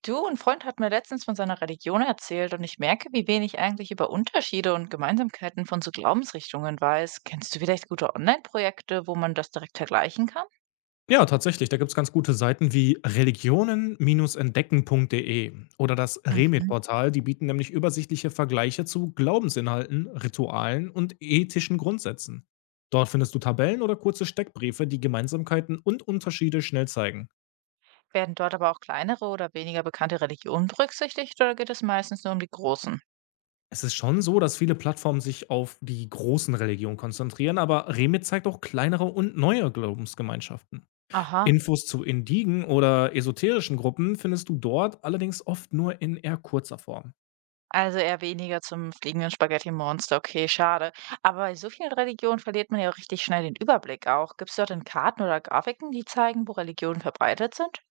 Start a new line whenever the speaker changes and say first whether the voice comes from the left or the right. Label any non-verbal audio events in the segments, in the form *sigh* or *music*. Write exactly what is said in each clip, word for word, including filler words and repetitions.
right: Du, ein Freund hat mir letztens von seiner Religion erzählt und ich merke, wie wenig eigentlich über Unterschiede und Gemeinsamkeiten von so Glaubensrichtungen weiß. Kennst du vielleicht gute Online-Projekte, wo man das direkt vergleichen kann?
left: Ja, tatsächlich, da gibt's ganz gute Seiten wie religionen-entdecken.de oder das
right: Mhm.
left: Remit-Portal, die bieten nämlich übersichtliche Vergleiche zu Glaubensinhalten, Ritualen und ethischen Grundsätzen. Dort findest du Tabellen oder kurze Steckbriefe, die Gemeinsamkeiten und Unterschiede schnell zeigen.
right: Werden dort aber auch kleinere oder weniger bekannte Religionen berücksichtigt oder geht es meistens nur um die großen?
left: Es ist schon so, dass viele Plattformen sich auf die großen Religionen konzentrieren, aber Remit zeigt auch kleinere und neue Glaubensgemeinschaften.
right: Aha.
left: Infos zu Indigen oder esoterischen Gruppen findest du dort allerdings oft nur in eher kurzer Form.
right: Also eher weniger zum fliegenden Spaghetti-Monster. Okay, schade. Aber bei so vielen Religionen verliert man ja richtig schnell den Überblick auch. Gibt es dort denn Karten oder Grafiken, die zeigen, wo Religionen verbreitet sind?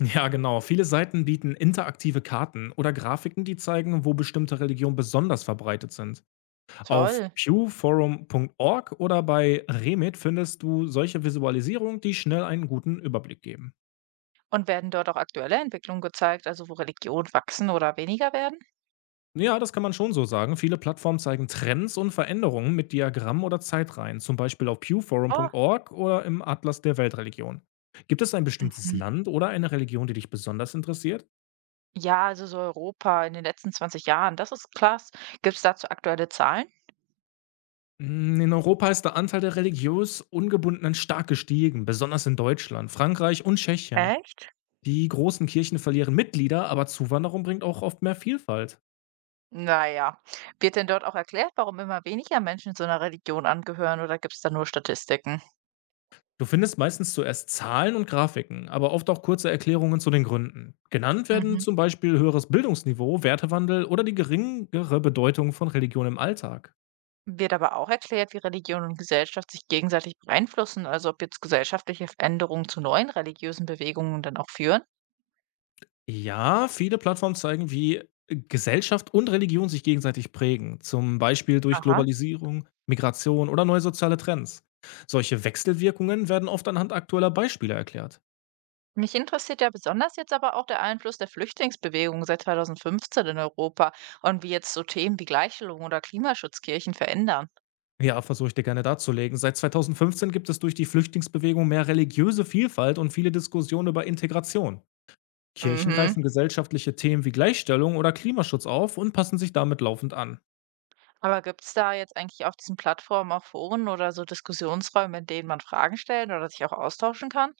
left: Ja, genau. Viele Seiten bieten interaktive Karten oder Grafiken, die zeigen, wo bestimmte Religionen besonders verbreitet sind. Auf
right: Toll.
left: pew forum Punkt org oder bei Remit findest du solche Visualisierungen, die schnell einen guten Überblick geben.
right: Und werden dort auch aktuelle Entwicklungen gezeigt, also wo Religionen wachsen oder weniger werden?
left: Ja, das kann man schon so sagen. Viele Plattformen zeigen Trends und Veränderungen mit Diagrammen oder Zeitreihen, zum Beispiel auf
right: Oh.
left: pew forum Punkt org oder im Atlas der Weltreligionen. Gibt es ein bestimmtes
right: Mhm.
left: Land oder eine Religion, die dich besonders interessiert?
right: Ja, also so Europa in den letzten zwanzig Jahren, das ist krass. Gibt es dazu aktuelle Zahlen?
left: Hm, in Europa ist der Anteil der religiös Ungebundenen stark gestiegen, besonders in Deutschland, Frankreich und Tschechien.
right: Echt?
left: Die großen Kirchen verlieren Mitglieder, aber Zuwanderung bringt auch oft mehr Vielfalt.
right: Naja, wird denn dort auch erklärt, warum immer weniger Menschen zu einer Religion angehören oder gibt es da nur Statistiken?
left: Du findest meistens zuerst Zahlen und Grafiken, aber oft auch kurze Erklärungen zu den Gründen. Genannt werden
right: Mhm.
left: zum Beispiel höheres Bildungsniveau, Wertewandel oder die geringere Bedeutung von Religion im Alltag.
right: Wird aber auch erklärt, wie Religion und Gesellschaft sich gegenseitig beeinflussen, also ob jetzt gesellschaftliche Veränderungen zu neuen religiösen Bewegungen dann auch führen?
left: Ja, viele Plattformen zeigen, wie Gesellschaft und Religion sich gegenseitig prägen, zum Beispiel durch
right: Aha.
left: Globalisierung, Migration oder neue soziale Trends. Solche Wechselwirkungen werden oft anhand aktueller Beispiele erklärt.
right: Mich interessiert ja besonders jetzt aber auch der Einfluss der Flüchtlingsbewegung seit zweitausendfünfzehn in Europa, und wie jetzt so Themen wie Gleichstellung oder Klimaschutz Kirchen verändern.
left: Ja, versuche ich dir gerne darzulegen. Seit zweitausendfünfzehn gibt es durch die Flüchtlingsbewegung mehr religiöse Vielfalt und viele Diskussionen über Integration. Kirchen
right: Mhm.
left: greifen gesellschaftliche Themen wie Gleichstellung oder Klimaschutz auf und passen sich damit laufend an.
right: Aber gibt es da jetzt eigentlich auf diesen Plattformen auch Foren oder so Diskussionsräume, in denen man Fragen stellen oder sich auch austauschen kann?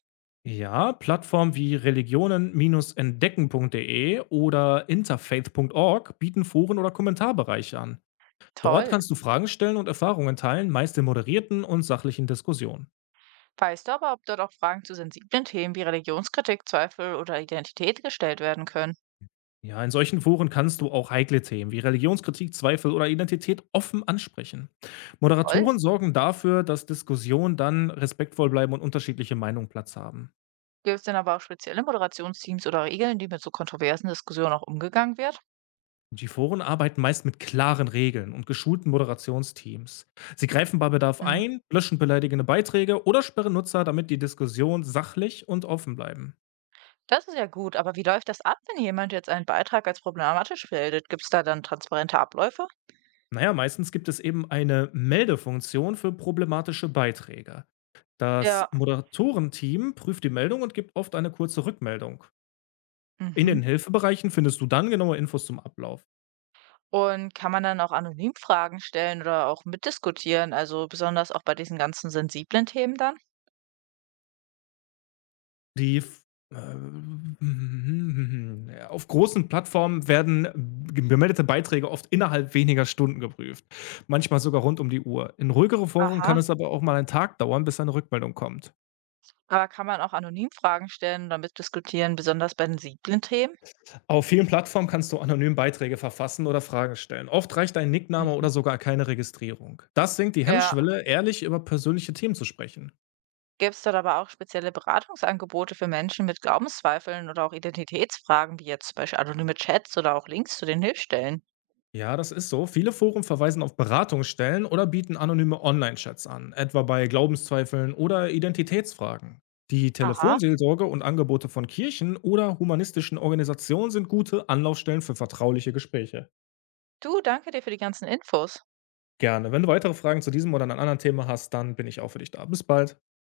left: Ja, Plattformen wie religionen-entdecken.de oder interfaith Punkt org bieten Foren oder Kommentarbereiche an. Dort
right: Toll.
left: kannst du Fragen stellen und Erfahrungen teilen, meist in moderierten und sachlichen Diskussionen.
right: Weißt du aber, ob dort auch Fragen zu sensiblen Themen wie Religionskritik, Zweifel oder Identität gestellt werden können?
left: Ja, in solchen Foren kannst du auch heikle Themen wie Religionskritik, Zweifel oder Identität offen ansprechen.
right: Toll.
left: Moderatoren sorgen dafür, dass Diskussionen dann respektvoll bleiben und unterschiedliche Meinungen Platz haben.
right: Gibt es denn aber auch spezielle Moderationsteams oder Regeln, die mit so kontroversen Diskussionen auch umgegangen wird?
left: Die Foren arbeiten meist mit klaren Regeln und geschulten Moderationsteams. Sie greifen bei Bedarf
right: Mhm.
left: ein, löschen beleidigende Beiträge oder sperren Nutzer, damit die Diskussion sachlich und offen bleiben.
right: Das ist ja gut, aber wie läuft das ab, wenn jemand jetzt einen Beitrag als problematisch meldet? Gibt es da dann transparente Abläufe?
left: Naja, meistens gibt es eben eine Meldefunktion für problematische Beiträge. Das
right: Ja.
left: Moderatorenteam prüft die Meldung und gibt oft eine kurze Rückmeldung. In den
right: Mhm.
left: Hilfebereichen findest du dann genaue Infos zum Ablauf.
right: Und kann man dann auch anonym Fragen stellen oder auch mitdiskutieren, also besonders auch bei diesen ganzen sensiblen Themen dann?
left: Die f ähm, ja, *laughs* auf großen Plattformen werden gemeldete Beiträge oft innerhalb weniger Stunden geprüft, manchmal sogar rund um die Uhr. In ruhigere Foren kann
right: Aha.
left: es aber auch mal einen Tag dauern, bis eine Rückmeldung kommt.
right: Aber kann man auch anonym Fragen stellen oder mitdiskutieren, besonders bei sensiblen Themen?
left: Auf vielen Plattformen kannst du anonym Beiträge verfassen oder Fragen stellen. Oft reicht ein Nickname oder
right: Mhm.
left: sogar keine Registrierung. Das senkt die
right: Ja.
left: Hemmschwelle, ehrlich über persönliche Themen zu sprechen.
right: Gibt es dort aber auch spezielle Beratungsangebote für Menschen mit Glaubenszweifeln oder auch Identitätsfragen, wie jetzt zum Beispiel anonyme Chats oder auch Links zu den Hilfsstellen?
left: Ja, das ist so. Viele Foren verweisen auf Beratungsstellen oder bieten anonyme Online-Chats an, etwa bei Glaubenszweifeln oder Identitätsfragen. Die
right: Aha.
left: Telefonseelsorge und Angebote von Kirchen oder humanistischen Organisationen sind gute Anlaufstellen für vertrauliche Gespräche.
right: Du, danke dir für die ganzen Infos.
left: Gerne. Wenn du weitere Fragen zu diesem oder einem anderen Thema hast, dann bin ich auch für dich da. Bis bald.